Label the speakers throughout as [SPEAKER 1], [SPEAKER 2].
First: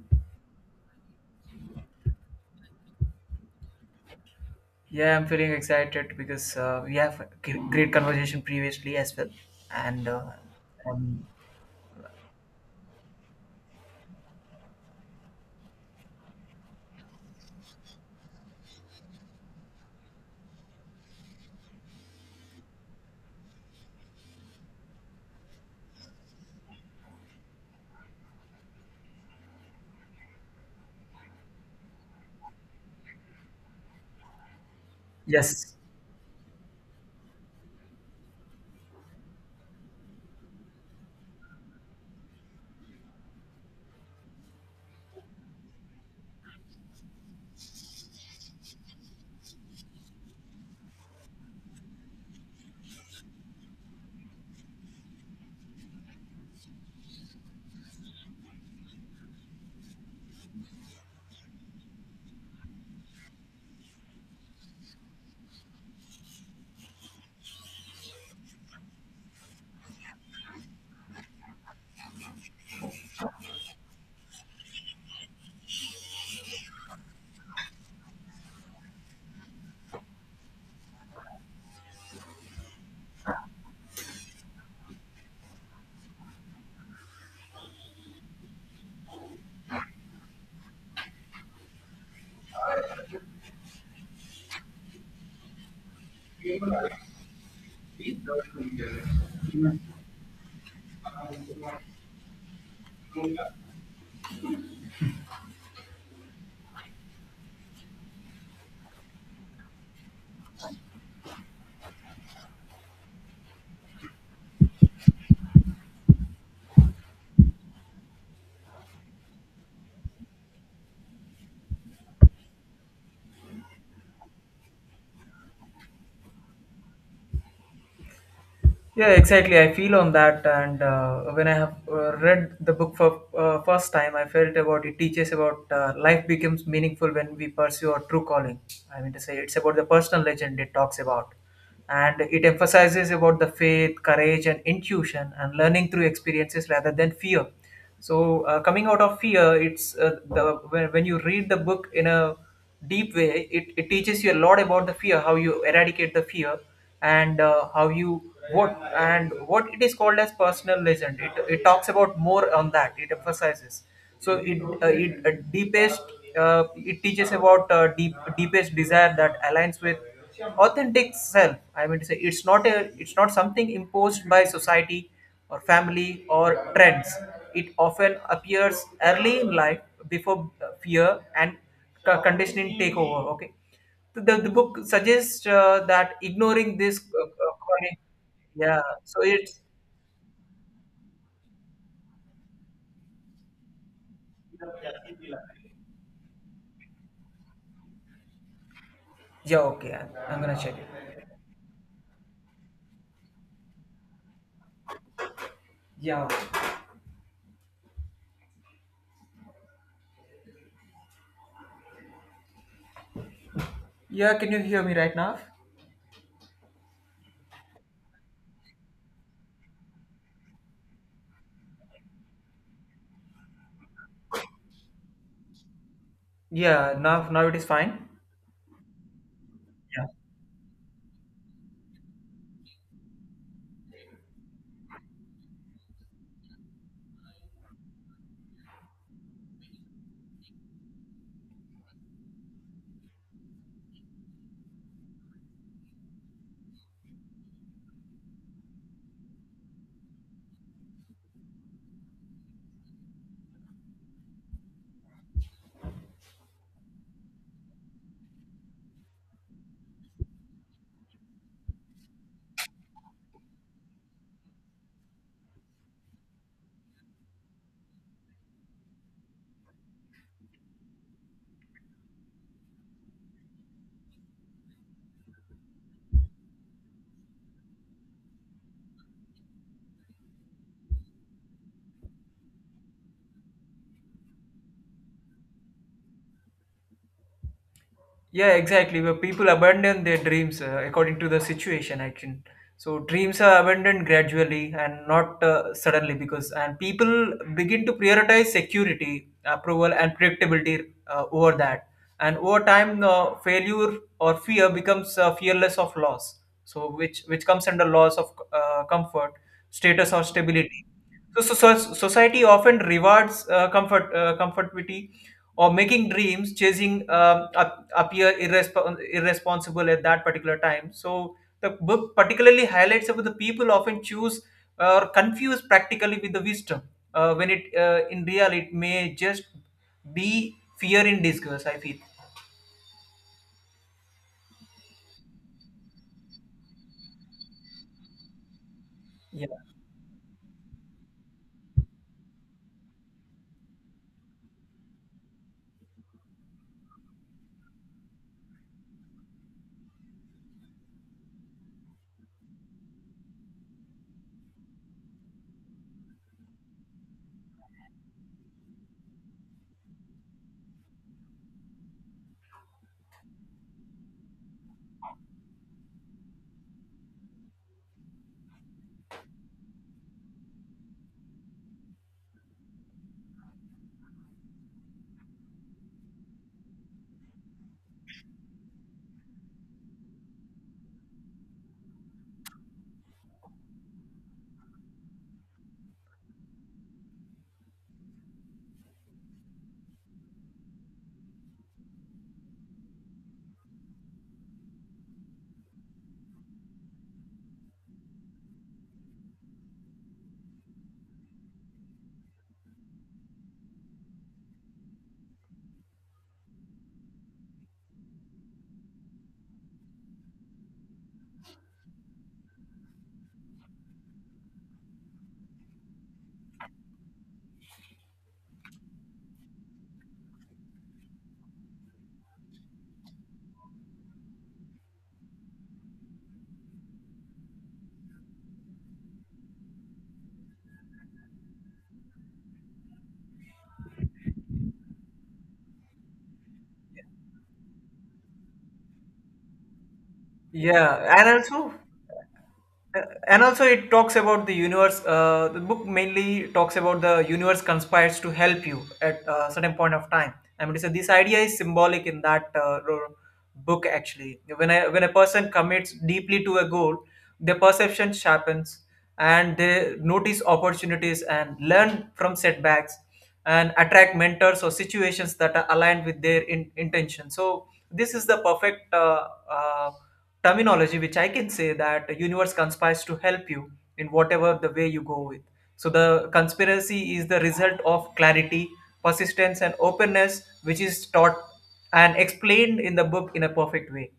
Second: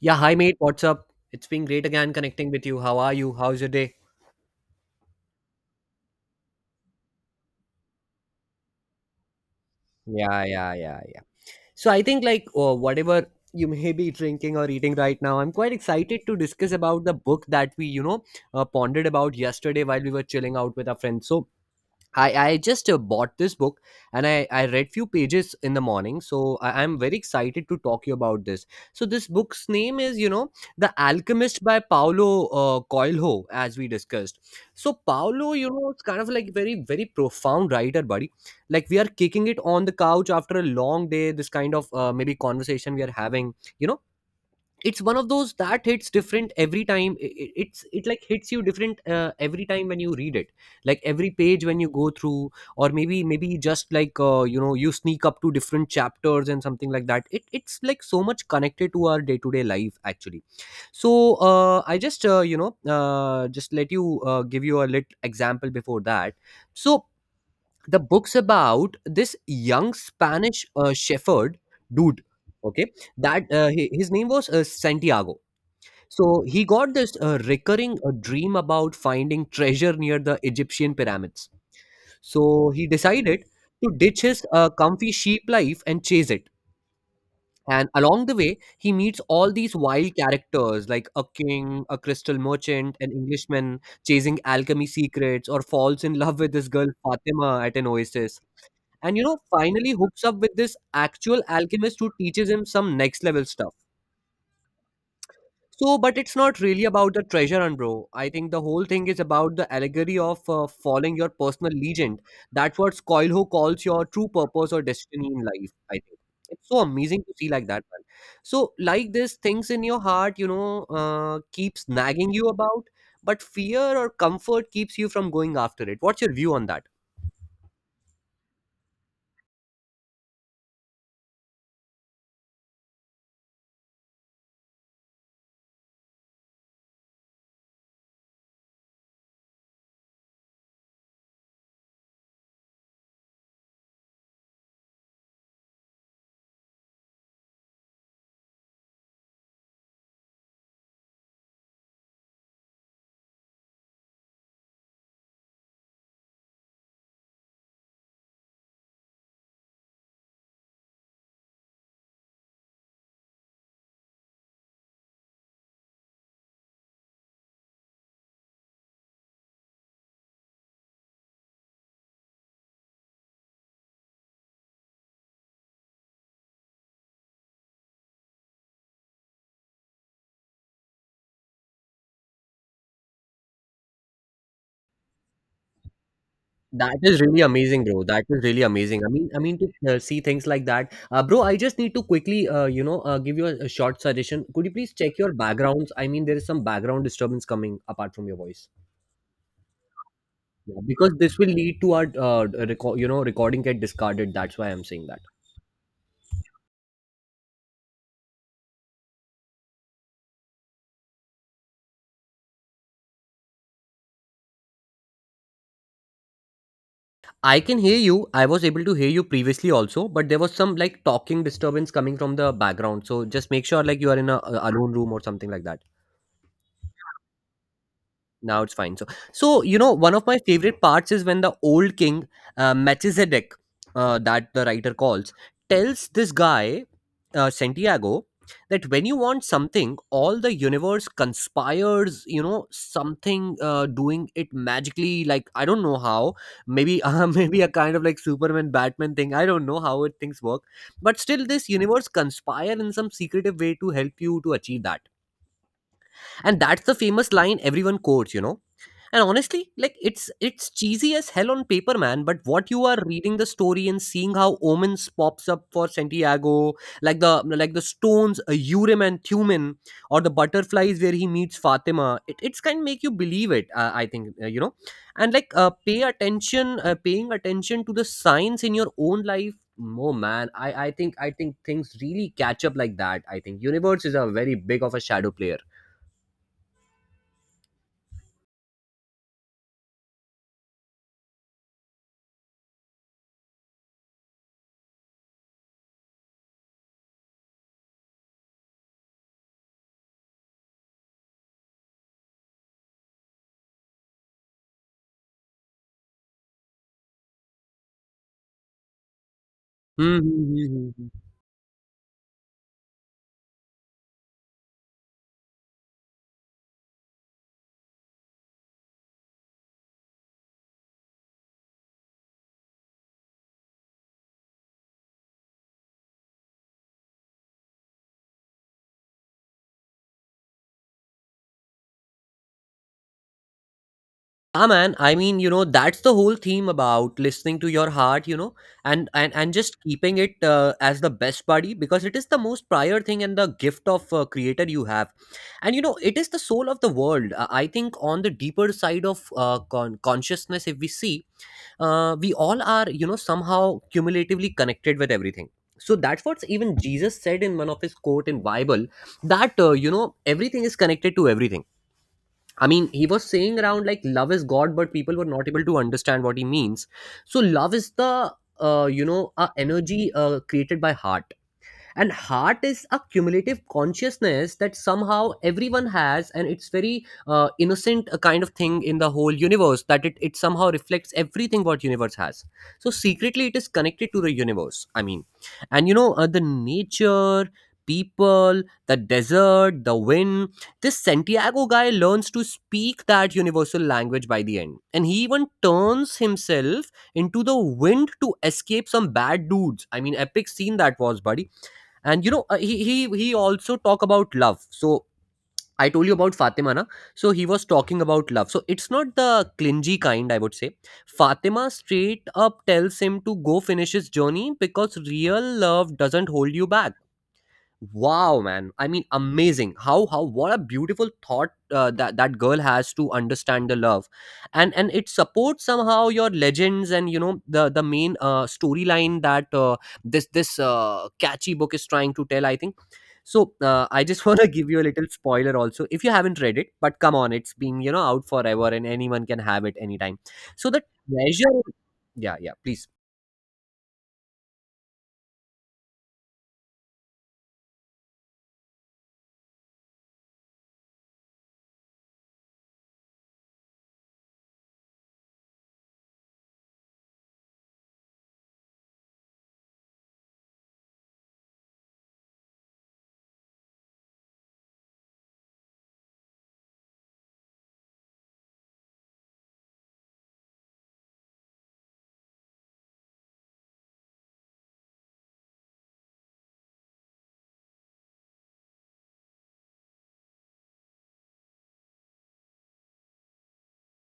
[SPEAKER 1] Yeah, hi mate, what's up? It's been great again connecting with you. How are you? How's your day?
[SPEAKER 2] Yeah, I'm feeling excited because we have a great conversation previously as well, and uh,
[SPEAKER 1] Yeah, yeah, yeah, yeah.
[SPEAKER 2] um,
[SPEAKER 1] So I think like oh, whatever you may be drinking or eating right now, I'm quite excited to discuss about the book that we pondered about yesterday while we were chilling out with our friends. So I just bought this book and I read few pages in the morning, so I'm very excited to talk you about this. So this book's name is, you know, The Alchemist by Paulo Coelho, as we discussed. So Paulo, you
[SPEAKER 2] yes,
[SPEAKER 1] know, it's kind of like very profound writer, buddy. Like we are kicking it on the couch after a long day, this kind of maybe conversation we are having, you know. It's one of those that hits different every time. It like hits you different every time when you read it, like every page when you go through, or maybe just like, you know, you sneak up to different chapters and something like that. It's like so much connected to our day-to-day life actually. So I just just let you give you a little example before that. So the book's about this young Spanish shepherd dude, okay, that his name was Santiago. So he got this recurring dream about finding treasure near the Egyptian pyramids. So he decided to ditch his comfy sheep life and chase it. And along the way, he meets all these wild characters, like a king, a crystal merchant, an Englishman chasing alchemy secrets, or falls in love with this girl Fatima at an oasis. And you know, finally hooks up with this actual alchemist who teaches him some next level stuff. So, but it's not really about the treasure hunt, bro. I think the whole thing is about the allegory of following your personal legend. That's what Coelho calls your true purpose or destiny in life. I think it's so amazing to see like that, man. So, like this, things in your heart, you know, keeps nagging you about, but fear or comfort keeps you from going after it. What's your view on that?
[SPEAKER 2] Yeah, exactly. I feel on that, and when I have read the book for first time, I felt about it teaches about life becomes meaningful when we pursue our true calling. I mean to say, it's about the personal legend it talks about, and it emphasizes about the faith, courage, and intuition, and learning through experiences rather than fear. So, coming out of fear, when you read the book in a deep way it teaches you a lot about the fear how you eradicate the fear and how you what and what it is called as personal legend it talks about more on that it emphasizes. So it it deepest it teaches about deepest desire that aligns with authentic self. I mean to say, it's not something imposed by society or family or trends. It often appears early in life before fear and conditioning take over. Okay, the book suggests that ignoring
[SPEAKER 1] That
[SPEAKER 2] this,
[SPEAKER 1] is really amazing,
[SPEAKER 2] calling-
[SPEAKER 1] bro. That is really
[SPEAKER 2] yeah.
[SPEAKER 1] amazing. I
[SPEAKER 2] So
[SPEAKER 1] mean, I mean
[SPEAKER 2] it's
[SPEAKER 1] to see things like that, bro. I just need to quickly, give you a short suggestion. Could you please check your backgrounds? I mean, there is some background disturbance coming apart from your voice.
[SPEAKER 2] yeah. Okay, I'm gonna
[SPEAKER 1] Yeah,
[SPEAKER 2] check it.
[SPEAKER 1] because this will lead to our, recording get discarded. That's why I'm saying that.
[SPEAKER 2] Yeah. Yeah. Can you hear me right now?
[SPEAKER 1] I can hear you. I was able to hear you previously also, but there was some like talking disturbance coming from the background. So just make sure like you are in a alone room or something like that.
[SPEAKER 2] Yeah. Now it is fine.
[SPEAKER 1] Now it's fine. So you know,
[SPEAKER 2] Yeah.
[SPEAKER 1] one of my favorite parts is when the old king, Melchizedek, that the writer calls, tells this guy, Santiago, that when you want something, all the universe conspires. You know, something doing it magically. Like I don't know how. Maybe maybe a kind of like Superman, Batman thing. I don't know how it things work. But still, this universe conspire in some secretive way to help you to achieve that. And that's the famous line everyone quotes, you know. And honestly, like it's cheesy as hell on paper, man. But what you are reading the story and seeing how omens pops up for Santiago, like the like the stones, Urim and Thummim, or the butterflies where he meets Fatima, it's kind of make you believe it. I think, you know, and like pay attention, paying attention to the signs in your own life. No man, I think things really catch up like that. I think universe is a very big of a shadow player.
[SPEAKER 2] Yeah, exactly. Where people abandon their dreams according to the situation, I think. So dreams are abandoned gradually and not suddenly, because and people begin to prioritize security, approval, and predictability over that. And over time, failure or fear becomes fearless of loss. So which comes under loss of comfort, status,
[SPEAKER 1] Hmm.
[SPEAKER 2] or
[SPEAKER 1] Hmm,
[SPEAKER 2] stability.
[SPEAKER 1] hmm, hmm, hmm.
[SPEAKER 2] So society often rewards comfortability, or making dreams, chasing appear irresponsible at that particular time. So the book particularly highlights about the people often choose or confuse practically with the wisdom. When it in real, it may just be fear in disguise, I feel.
[SPEAKER 1] Ah man, I mean, you know, that's the whole theme about listening to your heart, you know, and and
[SPEAKER 2] Yeah.
[SPEAKER 1] and just keeping it as the best buddy, because it is the most prior thing and the gift of creator you have, and you know, it is the soul of the world. I think on the deeper side of consciousness, if we see, we all are, you know, somehow cumulatively connected with everything. So that's what even Jesus said in one of his quote in Bible, that you know, everything is connected to everything. I mean, he was saying around like love is God, but people were not able to understand what he means. So love is the energy created by heart, and heart is a cumulative consciousness that somehow everyone has, and it's very innocent kind of thing in the whole universe, that it somehow reflects everything what universe has. So secretly it is connected to the universe, I mean, and you know, the nature, people, the desert, the wind. This Santiago guy learns to speak that universal language by the end, and he even turns himself into the wind to escape some bad dudes. I mean, epic scene that was, buddy. And you know, he also talk about love. So I told you about Fatima, na? So he was talking about love. So it's not the clingy kind, I would say. Fatima straight up tells him to go finish his journey, because real love doesn't hold you back. Wow man, I mean amazing how what a beautiful thought that that girl has to understand the love. And it supports somehow your legends, and you know, the main storyline that this catchy book is trying to tell, I think. So I just want to give you a little spoiler also, if you haven't read it, but come on, it's been, you know, out forever, and anyone can have it anytime. So the
[SPEAKER 2] Yeah, and
[SPEAKER 1] treasure,
[SPEAKER 2] also
[SPEAKER 1] yeah, yeah, please.
[SPEAKER 2] Uh, and also it talks about the universe. The book mainly talks about the universe conspires to help you at a certain point of time. I mean, so this idea is symbolic in that book actually. When a person commits deeply to a goal, their perception sharpens and they notice opportunities and learn from setbacks and attract mentors or situations that are aligned with their intention. So this is the perfect uh, terminology, which I can say that the universe conspires to help you in whatever the way you go with. So the conspiracy is the result of clarity, persistence and openness, which is taught and explained in the book in a perfect way.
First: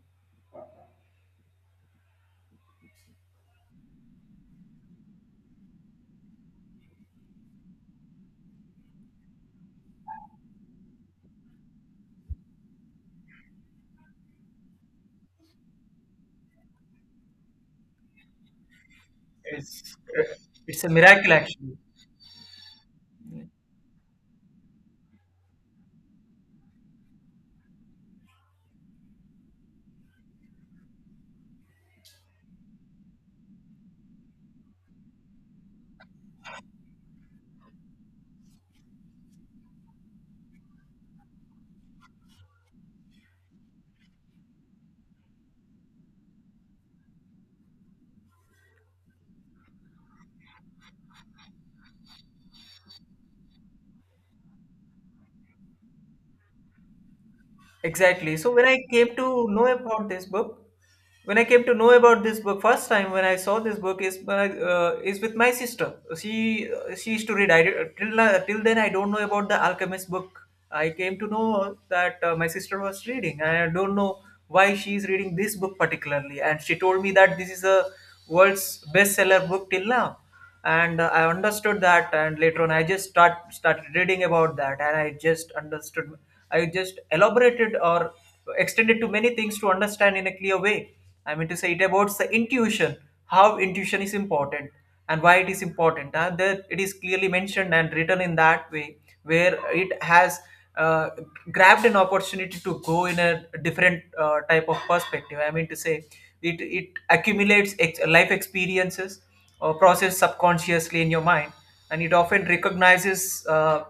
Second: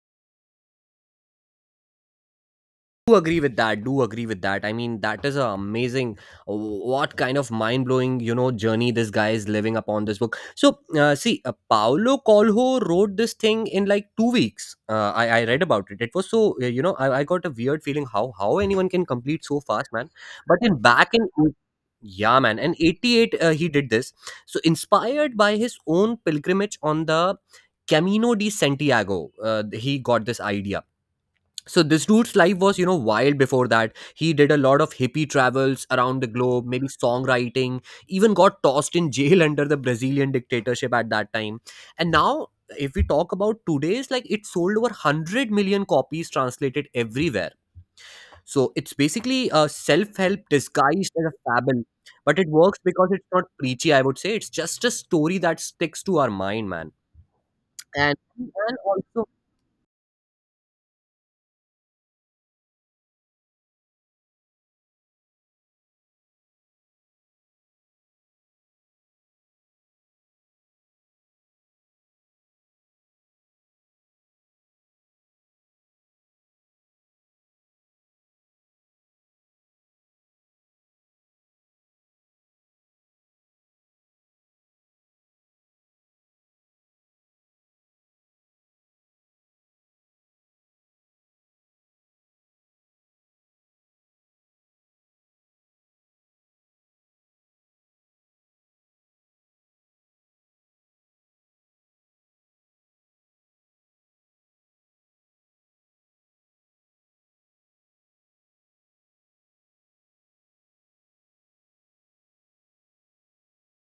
[SPEAKER 1] Do agree with that. I mean that is a amazing, what kind of mind blowing, you know, journey this guy is living upon this book. So see, Paulo Coelho wrote this thing in like 2 weeks. I read about it. It was so, you know, I got a weird feeling how anyone can complete so fast,
[SPEAKER 2] It's
[SPEAKER 1] man. But in
[SPEAKER 2] it's a
[SPEAKER 1] back in
[SPEAKER 2] miracle actually.
[SPEAKER 1] yeah, man, and 88, he did this. So, inspired by his own pilgrimage on the Camino de Santiago, he got this idea. So, this dude's life was, you know, wild before that. He did a lot of hippie travels around the globe, maybe songwriting, even got tossed in jail under the Brazilian dictatorship at that time. And now, if we talk about today's, like it sold over 100 million copies, translated everywhere. So it's basically a self-help disguised as a fable, but it works because it's not preachy. I would say it's just a story that sticks to our mind, man. And
[SPEAKER 2] Exactly. So when
[SPEAKER 1] and
[SPEAKER 2] I came
[SPEAKER 1] also
[SPEAKER 2] to know about this book, when I came to know about this book first time, when I saw this book is by, is with my sister. She used to read. I did- till now- Till then I don't know about the Alchemist book. I came to know that my sister was reading, and I don't know why she is reading this book particularly. And she told me that this is a world's bestseller book till now. And I understood that, and later on I just start started reading about that, and I just understood. I just elaborated or extended to many things to understand in a clear way. I mean to say it about the intuition, how intuition is important and why it is important, that it is clearly mentioned and written in that way, where it has uh, grabbed an opportunity to go in a different type of perspective. I mean to say it accumulates life experiences or processed subconsciously in your mind, and it often recognizes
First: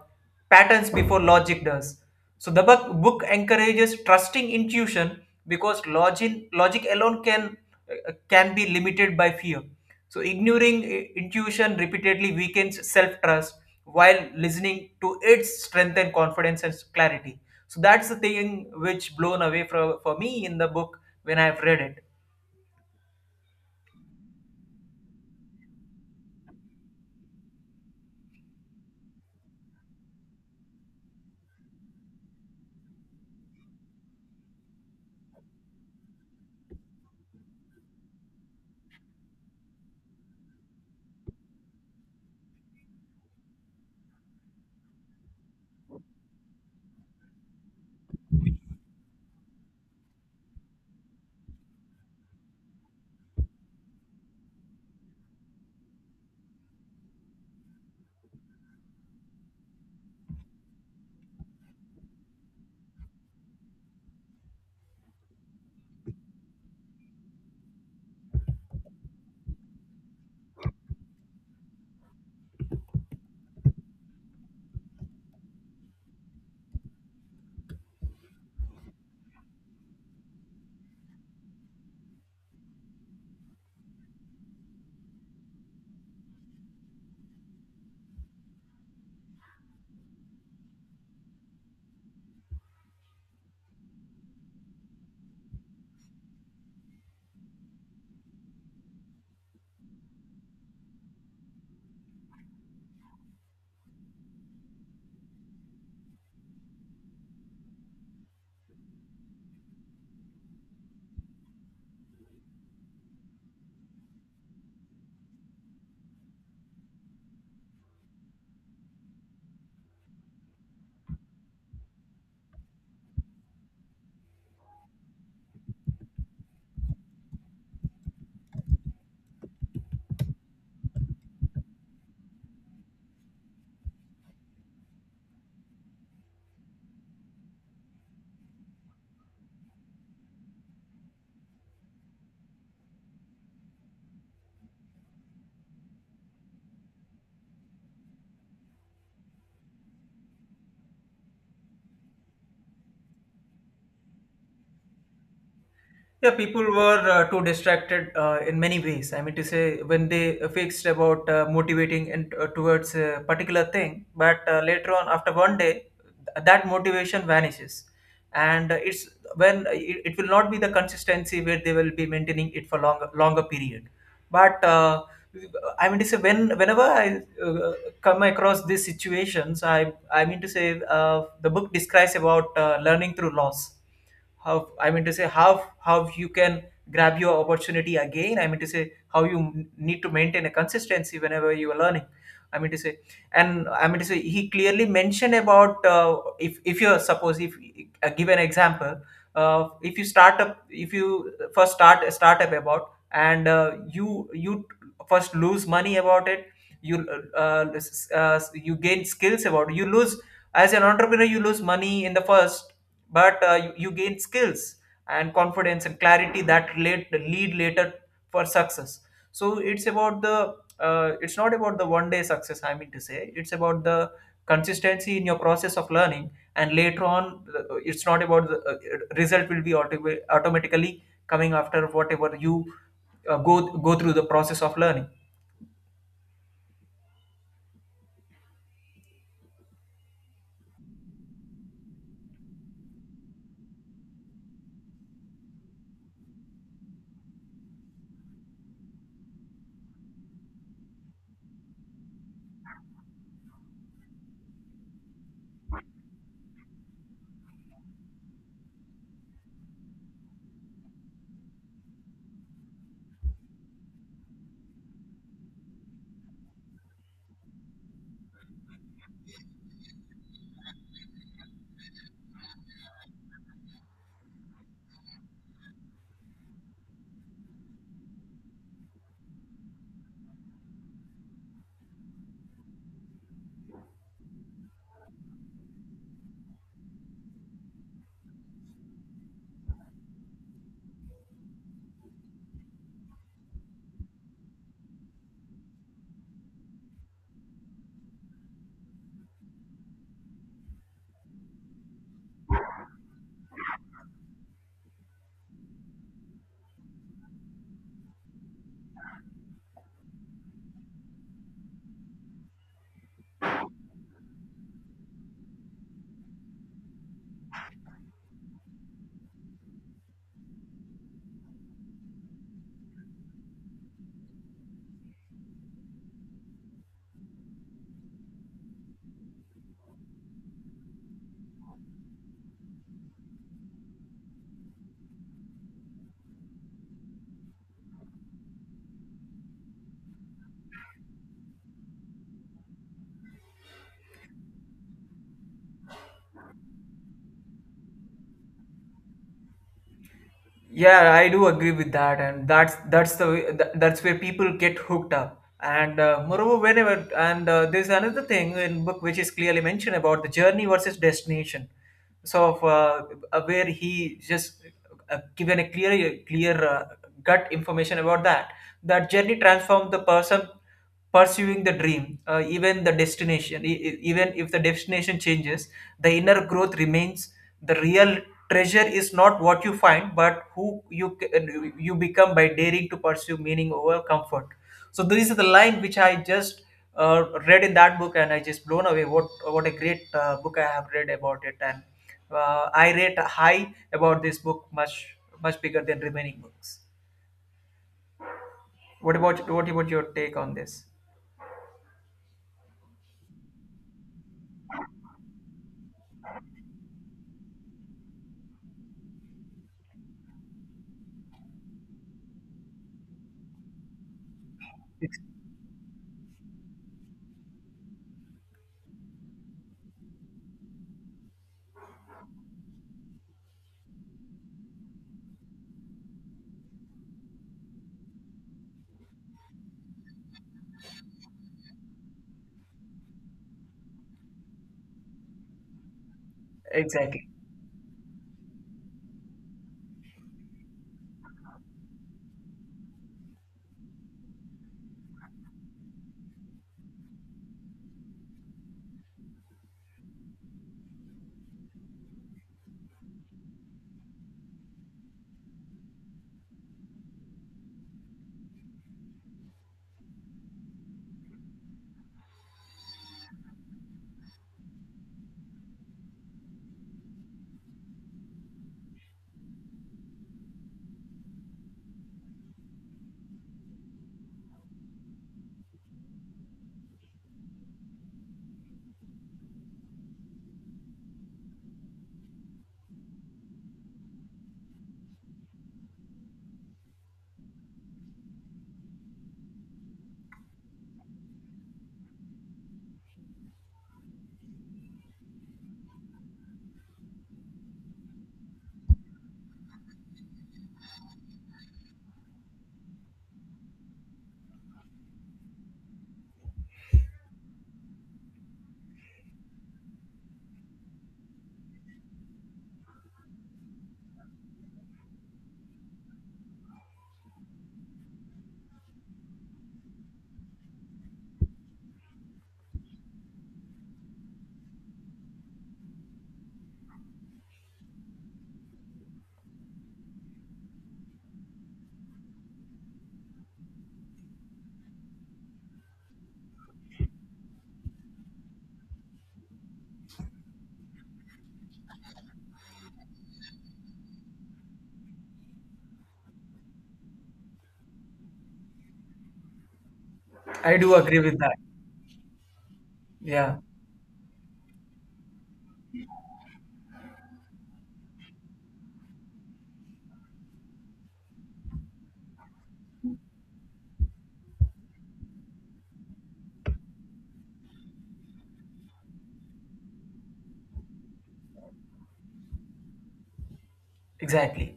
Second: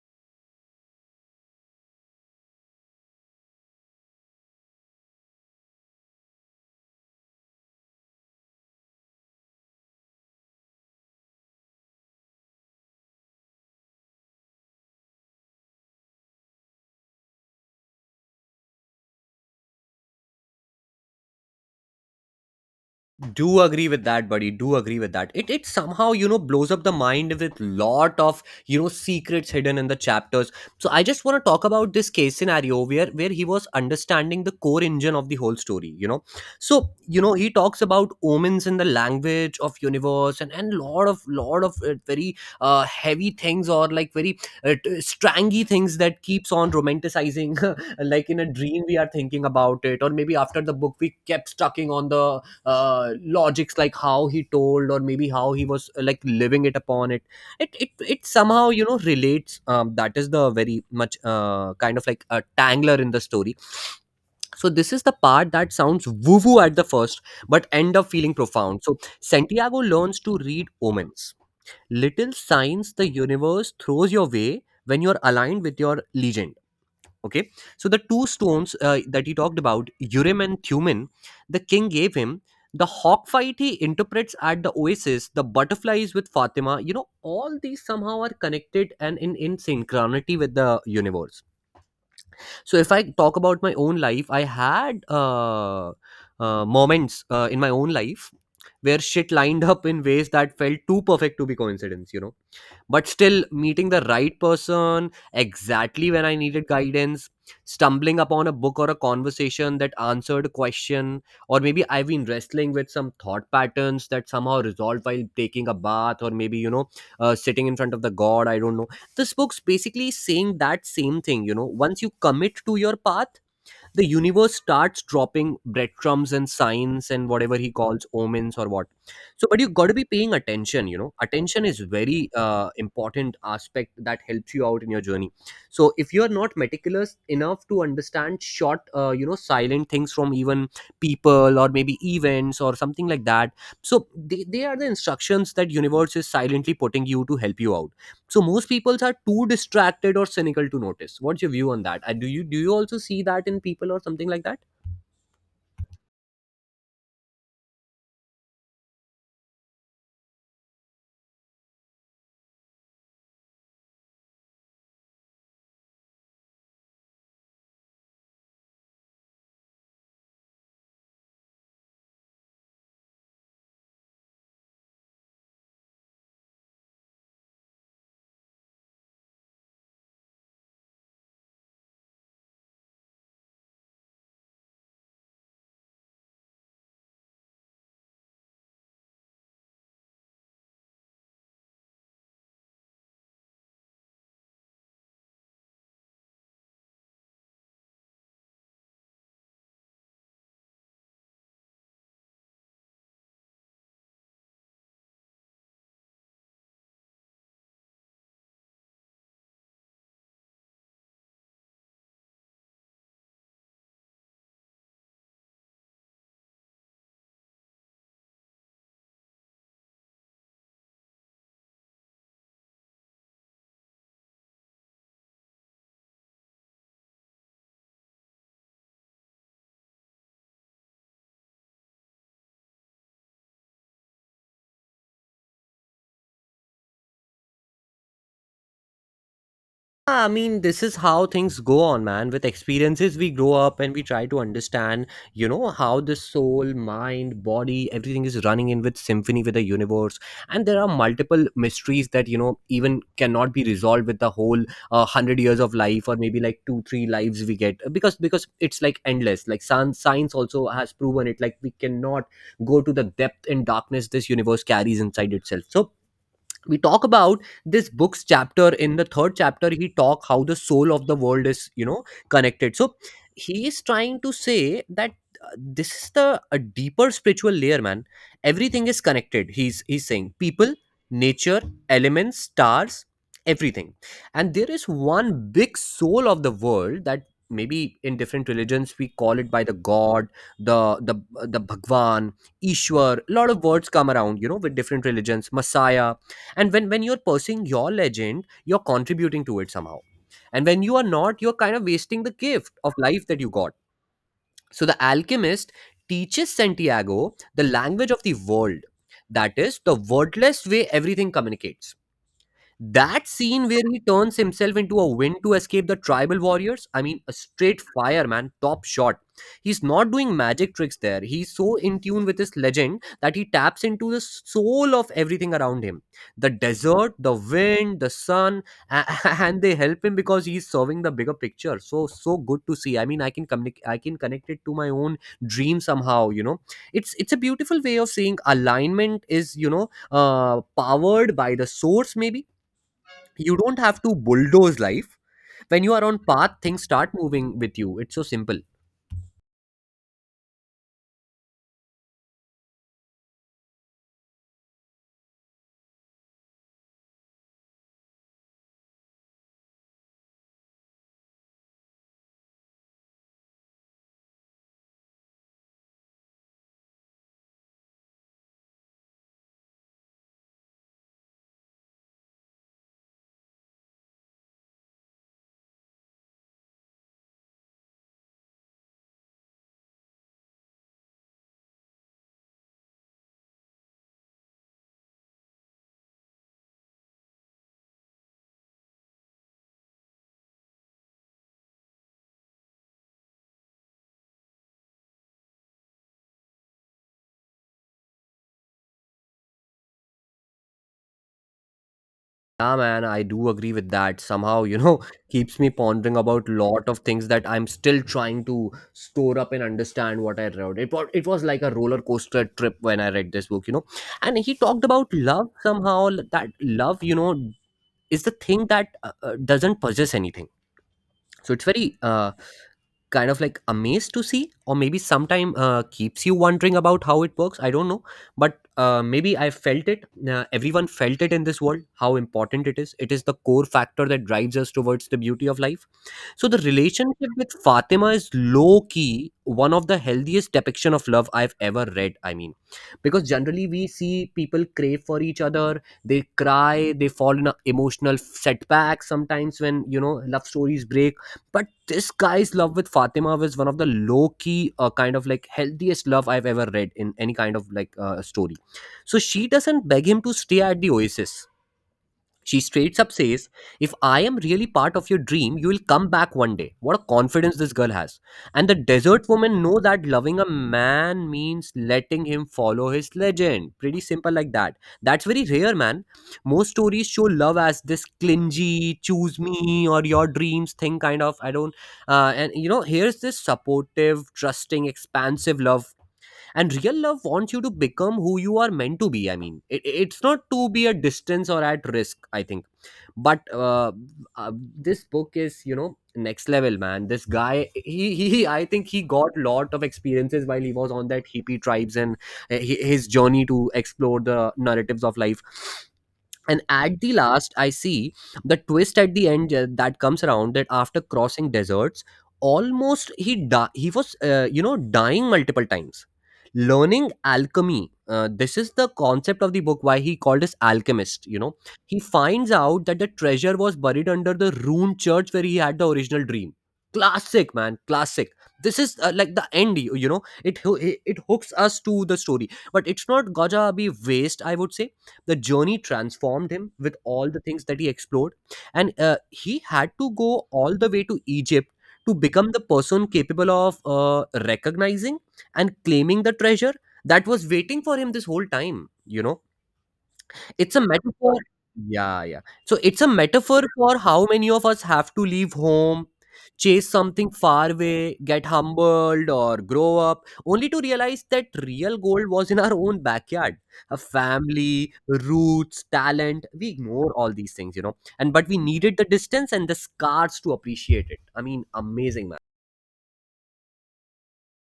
[SPEAKER 2] patterns before logic does. So book encourages trusting intuition, because logic alone can be limited by fear. So ignoring intuition repeatedly weakens self trust, while listening to it strengthens confidence and clarity. So that's the thing which blown away for me in the book when I've read it.
[SPEAKER 1] do agree with that, buddy, do agree with that. It somehow, you know, blows up the mind with lot of, you know, secrets hidden in the chapters. So I just want to talk about this case scenario, where he was understanding the core engine of the whole story, you know. So you know, he talks about omens in the language of universe, and lot of very heavy things, or like very strangy things that keeps on romanticizing, like in a dream we are thinking about it, or maybe after the book we kept stucking on the logics, like how he told, or maybe how he was like living it upon it. It somehow, you know, relates um, that is the very much kind of like a tangler in the story. So this is the part that sounds woo woo at the first, but end up feeling profound. So Santiago learns to read omens, little signs the universe throws your way when you're aligned with your legend, okay. So the two stones that he talked about, Urim and Thummim, the king gave him. The hawk fight he interprets at the oasis, the butterflies with Fatima, you know, all these somehow are connected and in synchronicity with the universe. So if I talk about my own life, I had moments in my own life where shit lined up in ways that felt too perfect to be coincidence, you know. But still, meeting the right person exactly when I needed guidance, stumbling upon a book Or a conversation that answered a question. Or maybe I've been wrestling with some thought patterns that somehow resolved while taking a bath, or maybe sitting in front of the god, I don't know. This book's basically saying that same thing, you know. Once you commit to your path, the universe starts dropping breadcrumbs and signs and whatever he calls omens or what. So but you got to be paying attention, you know. Attention is very important aspect that helps you out in your journey. So if you are not meticulous enough to understand short, silent things from even people or maybe events or something like that. So they are the instructions that universe is silently putting you to help you out. So most peoples are too distracted or cynical to notice. What's your view on that? Do you also see that in people or something like that?
[SPEAKER 2] Yeah, people were too distracted in many ways. I mean to say, when they fixed about motivating and towards a particular thing, but later on, after one day, that motivation vanishes, and it's when it will not be the consistency where they will be maintaining it for longer period. But I mean to say, whenever I uh, come across these situations, I mean to say, the book describes about learning through loss. How, I mean to say, how you can grab your opportunity again. I mean to say how you need to maintain a consistency whenever you are learning. I mean to say, and I mean to say, he clearly mentioned about, if you suppose if give an example, if you first start a startup about, and you first lose money about it. you uh, you gain skills about it. You lose, as an entrepreneur, you lose money in the first, but you gain skills and confidence and clarity that relate lead later for success. So it's about the it's not about the one day success. I mean to say, it's about the consistency in your process of learning. And later on, it's not about the result will be automatically coming after whatever you go through the process of learning.
[SPEAKER 1] Yeah, I mean, this is how things go on, man. With experiences, we grow up and we try to understand, you know, how the soul, mind, body, everything is running in with symphony with the universe. And there are multiple mysteries that, you know, even cannot be resolved with the whole hundred years of life, or maybe like two, three lives we get, because it's like endless. Like sun, science also has proven it. Like we cannot go to the depth and darkness this universe carries inside itself. So we talk about this book's chapter. In the third chapter he talk how the soul of the world is, you know, connected. So he is trying to say that this is the a deeper spiritual layer, man. Everything is connected. He's saying people, nature, elements, stars, everything. And there is one big soul of the world that, maybe in different religions, we call it by the god, the the the bhagwan, ishwar. A lot of words come around, you know, with different religions: messiah. And when you're pursuing your legend, you're contributing to it somehow. And when you are not, you're kind of wasting the gift of life that you got. So the alchemist teaches Santiago the language of the world, that is the wordless way everything communicates. That scene where he turns himself into a wind to escape the tribal warriors, I mean, a straight fire, man, top shot. He's not doing magic tricks there. He's so in tune with his legend that he taps into the soul of everything around him: the desert, the wind, the sun, a- and they help him because he's serving the bigger picture. So, so good to see. I mean, I can connect it to my own dream somehow, you know. It's a beautiful way of saying alignment is, you know, powered by the source. Maybe you don't have to bulldoze life. When you are on path, things start moving with you. It's so simple.
[SPEAKER 2] Yeah, I do agree with that, and that's that's where people get hooked up. And moreover, whenever, and there's another thing in book which is clearly mentioned about the journey versus destination. So, of, uh, where he just given a clear gut information about that, that journey transformed the person pursuing the dream, even the destination, even if the destination changes, the inner growth remains. The real treasure is not what you find, but who you become by daring to pursue meaning over comfort. So this is the line which I just read in that book, and I just blown away. What a great book I have read about it, and I rate high about this book much bigger than remaining books. What about your take on this?
[SPEAKER 1] Yeah, man, I do agree with that somehow, you know. Keeps me pondering about lot of things that I'm still trying to store up and understand what I read. It was like a roller coaster trip when I read this book, you know. And he talked about
[SPEAKER 2] Ex-
[SPEAKER 1] love somehow, that love, you know, is the thing that doesn't possess anything. So it's very kind of like amazed to see, or maybe sometime keeps you wondering about how it works, I don't know. But maybe I felt it. Everyone felt it in this world. How important it is. It is the core factor that drives us towards the beauty of life. So the relationship
[SPEAKER 2] Exactly.
[SPEAKER 1] with Fatima is low key one of the healthiest depiction of love I've ever read. I mean, because generally we see people crave for each other, they cry, they fall in a emotional setback sometimes when, you know, love stories break. But this guy's love with Fatima was one of the low key kind of like healthiest love I've ever read in any kind of like story. So she doesn't beg him to stay at the oasis, she straight up says, "If I am really part of your dream, you will come back one day." What a confidence this girl has. And the desert woman know that loving a man means letting him follow his legend. Pretty simple like that. That's very rare, man. Most stories show love as this clingy, choose me or your dreams thing kind of. I don't. And, you know, here's this supportive, trusting, expansive love. And real love wants you to become who you are meant to be. I mean, it's not to be a distance or at risk, I think. But this book is, you know, next level, man. This guy, I think he got lot of experiences while he was on that hippie tribes, and his journey to explore the narratives of life. And at the last, I see the twist at the end, that comes around that after crossing deserts, almost he was, you know, dying multiple times, learning alchemy. This is the concept of the book why he called us alchemist, you know. He finds out that the treasure was buried under the ruined church where he had the original dream. Classic, man, classic. This is like the end. You know, it hooks us to the story. But it's not gaja abhi waste, I would say. The journey transformed him with all the things that he explored. And he had to go all the way to Egypt to become the person capable of recognizing and claiming the treasure that was waiting for him this whole time, you know. It's
[SPEAKER 2] I
[SPEAKER 1] a
[SPEAKER 2] do agree
[SPEAKER 1] metaphor.
[SPEAKER 2] with that.
[SPEAKER 1] Yeah, yeah. So it's a
[SPEAKER 2] Yeah,
[SPEAKER 1] metaphor for how many of us have to leave home, chase something far away, get humbled, or grow up, only to realize that real gold was in our own backyard. A family, roots, talent. We ignore all these things, you know. And but we needed the distance and the scars to appreciate it. I mean, amazing, man.
[SPEAKER 2] exactly.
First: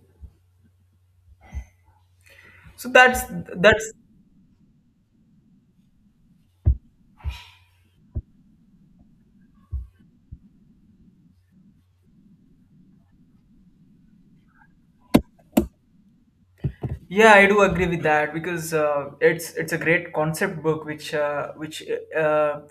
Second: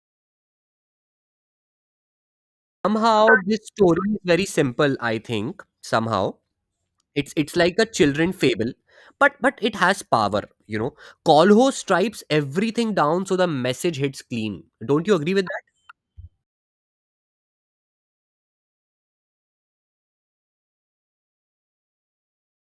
[SPEAKER 2] So that's
[SPEAKER 1] Somehow this
[SPEAKER 2] that's
[SPEAKER 1] story is very simple, I think. Somehow. It's like a children fable, but it has power, you know. Kolho stripes everything down so the message hits clean. Don't you agree with that?
[SPEAKER 2] Yeah, I do agree with that, because it's a great concept book, which uh,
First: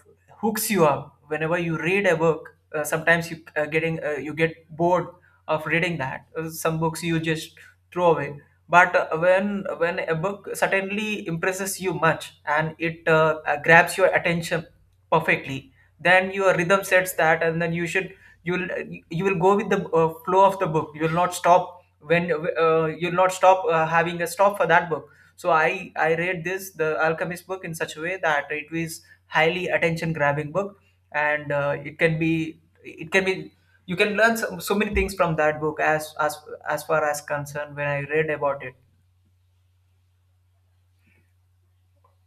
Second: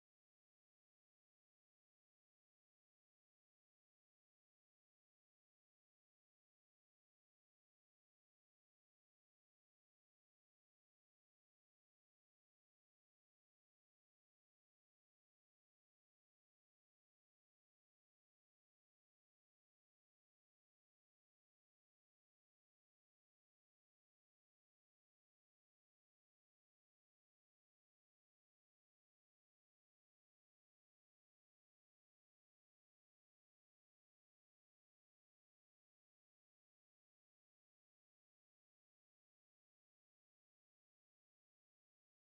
[SPEAKER 2] hooks you up whenever you read a book. Sometimes you getting you get bored of reading that. Some books you just throw away. But when a book certainly impresses you much and it grabs your attention perfectly, then your rhythm sets that, and then you will you will go with the flow of the book. You will not stop when you'll not stop having a stop for that book. So I read this the Alchemist book in such a way that it is highly attention grabbing book. And it can be, you can learn so, so many things from that book, as far as concerned when I read about it.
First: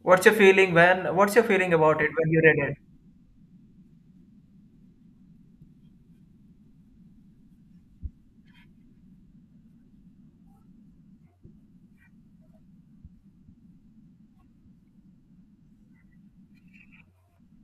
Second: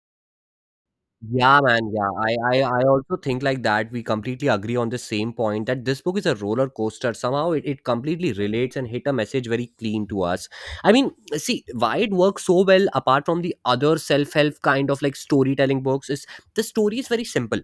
[SPEAKER 2] What's your
[SPEAKER 1] Yeah,
[SPEAKER 2] feeling
[SPEAKER 1] man.
[SPEAKER 2] about
[SPEAKER 1] Yeah,
[SPEAKER 2] it when
[SPEAKER 1] I,
[SPEAKER 2] you
[SPEAKER 1] I,
[SPEAKER 2] read it?
[SPEAKER 1] I also think like that. We completely agree on the same point that this book is a roller coaster. Somehow it completely relates and hit a message very clean to us. I mean, see, why it works so well apart from the other self help kind of like storytelling books is the story is very simple,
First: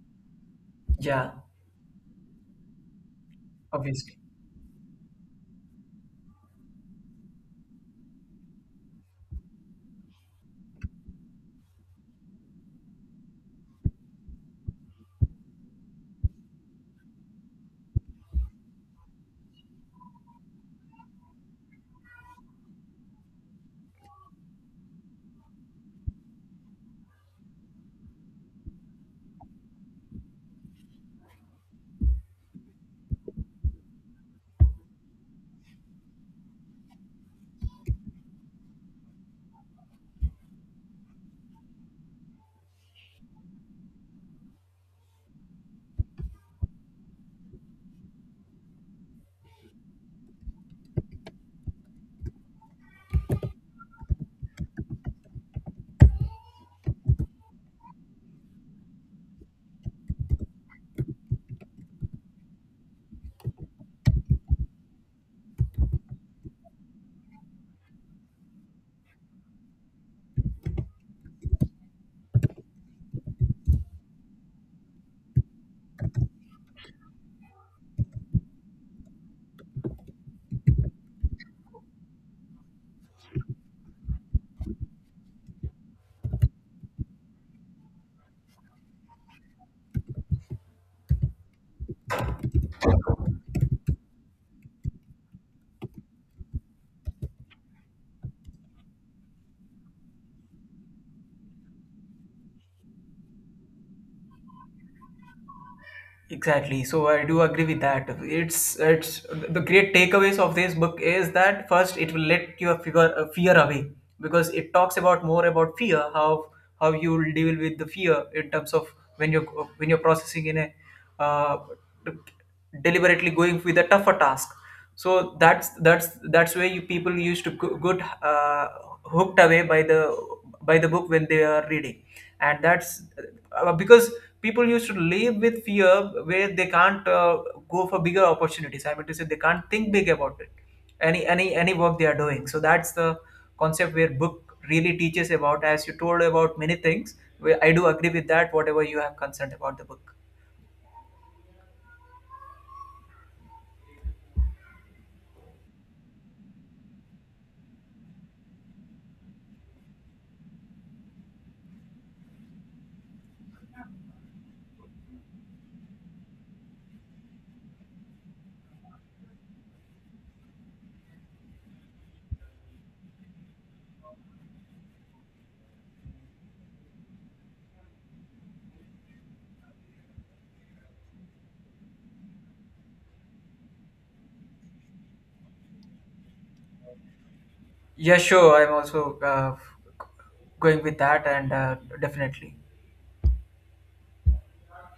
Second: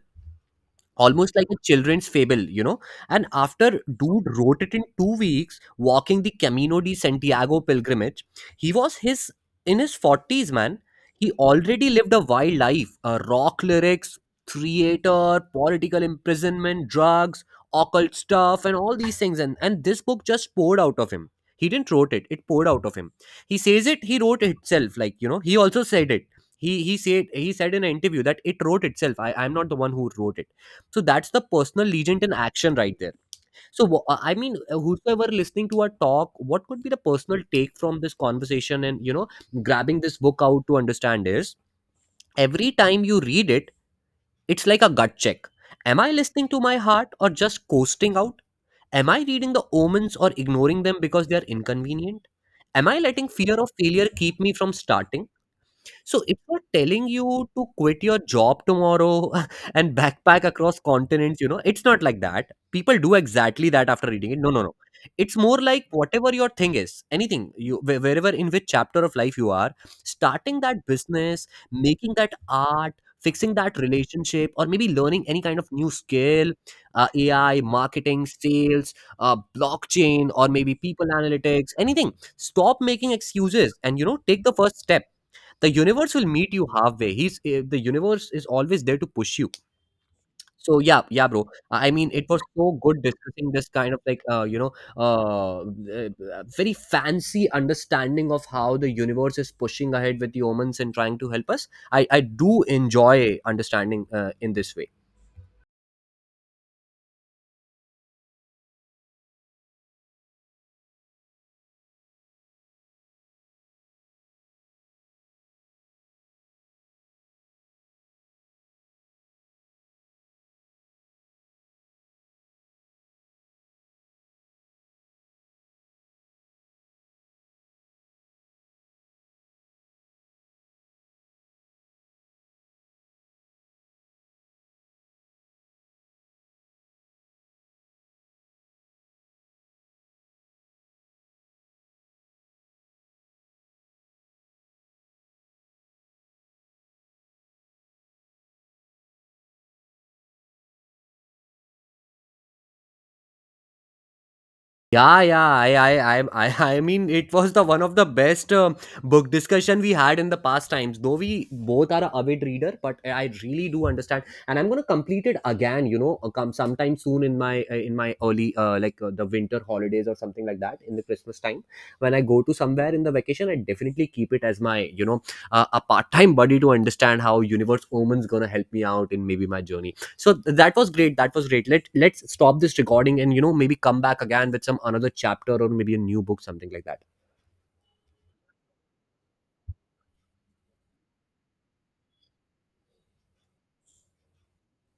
[SPEAKER 2] Yeah,
[SPEAKER 1] almost like a children's fable, you know. And after
[SPEAKER 2] obviously.
[SPEAKER 1] Dude wrote it in 2 weeks, walking the Camino de Santiago pilgrimage, he was his in his forties, man. He already lived a wild life: rock lyrics, theater, political imprisonment, drugs, occult stuff, and all these things. And this book just poured out of him. He didn't wrote it; it poured out of him. He says it. He wrote it itself. Like, you know, he also said it. He said in an interview that it wrote itself. I'm not the one who wrote it. So that's the personal legend in action right there. So I mean, whosoever listening to our talk, what could be the personal take from this conversation, and, you know, grabbing this book out to understand, is every time you read it, it's like a gut check. Am I listening to my heart or just coasting out? Am I reading the omens or ignoring them because they are inconvenient? Am I letting fear of failure keep me from starting? So it's not telling you to quit your job tomorrow and backpack across continents, you know. It's not like that. People do exactly that after reading it. No, no, no. It's more like whatever your thing is, anything you wherever in which chapter of life you are, starting that business, making that art, fixing that relationship, or maybe learning any kind of new skill, AI, marketing, sales, blockchain, or maybe people analytics, anything. Stop making excuses and, you know, take the first step. The universe will meet you halfway. The universe is always there to push you. So yeah, yeah, bro. I mean, it was so good discussing this kind of like uh, eh, very fancy understanding of how the universe is pushing ahead with humans and trying to help us. I do enjoy understanding in this way.
[SPEAKER 2] Exactly. So I do agree with that. It's the great takeaways of this book is that first it will let your fear fear away, because it talks about more about fear, how you will deal with the fear in terms of when you're when you're processing in a uh, deliberately going with a tougher task. So that's where you people used to get hooked away by the book when they are reading. And that's because people used to live with fear, where they can't go for bigger opportunities. I mean to say, they can't think big about it, any work they are doing. So that's the concept where book really teaches about, as you told about many things, where I do agree with that whatever you have concerned about the book.
[SPEAKER 1] Yeah, yeah. I mean, it was the one of the best book discussion we had in the past times. Though we both are a avid reader, but I really do understand, and I'm gonna complete it again. You know, come sometime soon in my in my early the winter holidays or something like that in the Christmas time when I go to somewhere in the vacation. I definitely keep it as my, you know, a part time buddy to understand how Universe Omen's gonna help me out in maybe my journey. So that was great, that was great. Let let's stop this recording, and, you know, maybe come back again with some another chapter or maybe a new book, something like that.
[SPEAKER 2] Yeah, sure. I'm also going with that, and definitely.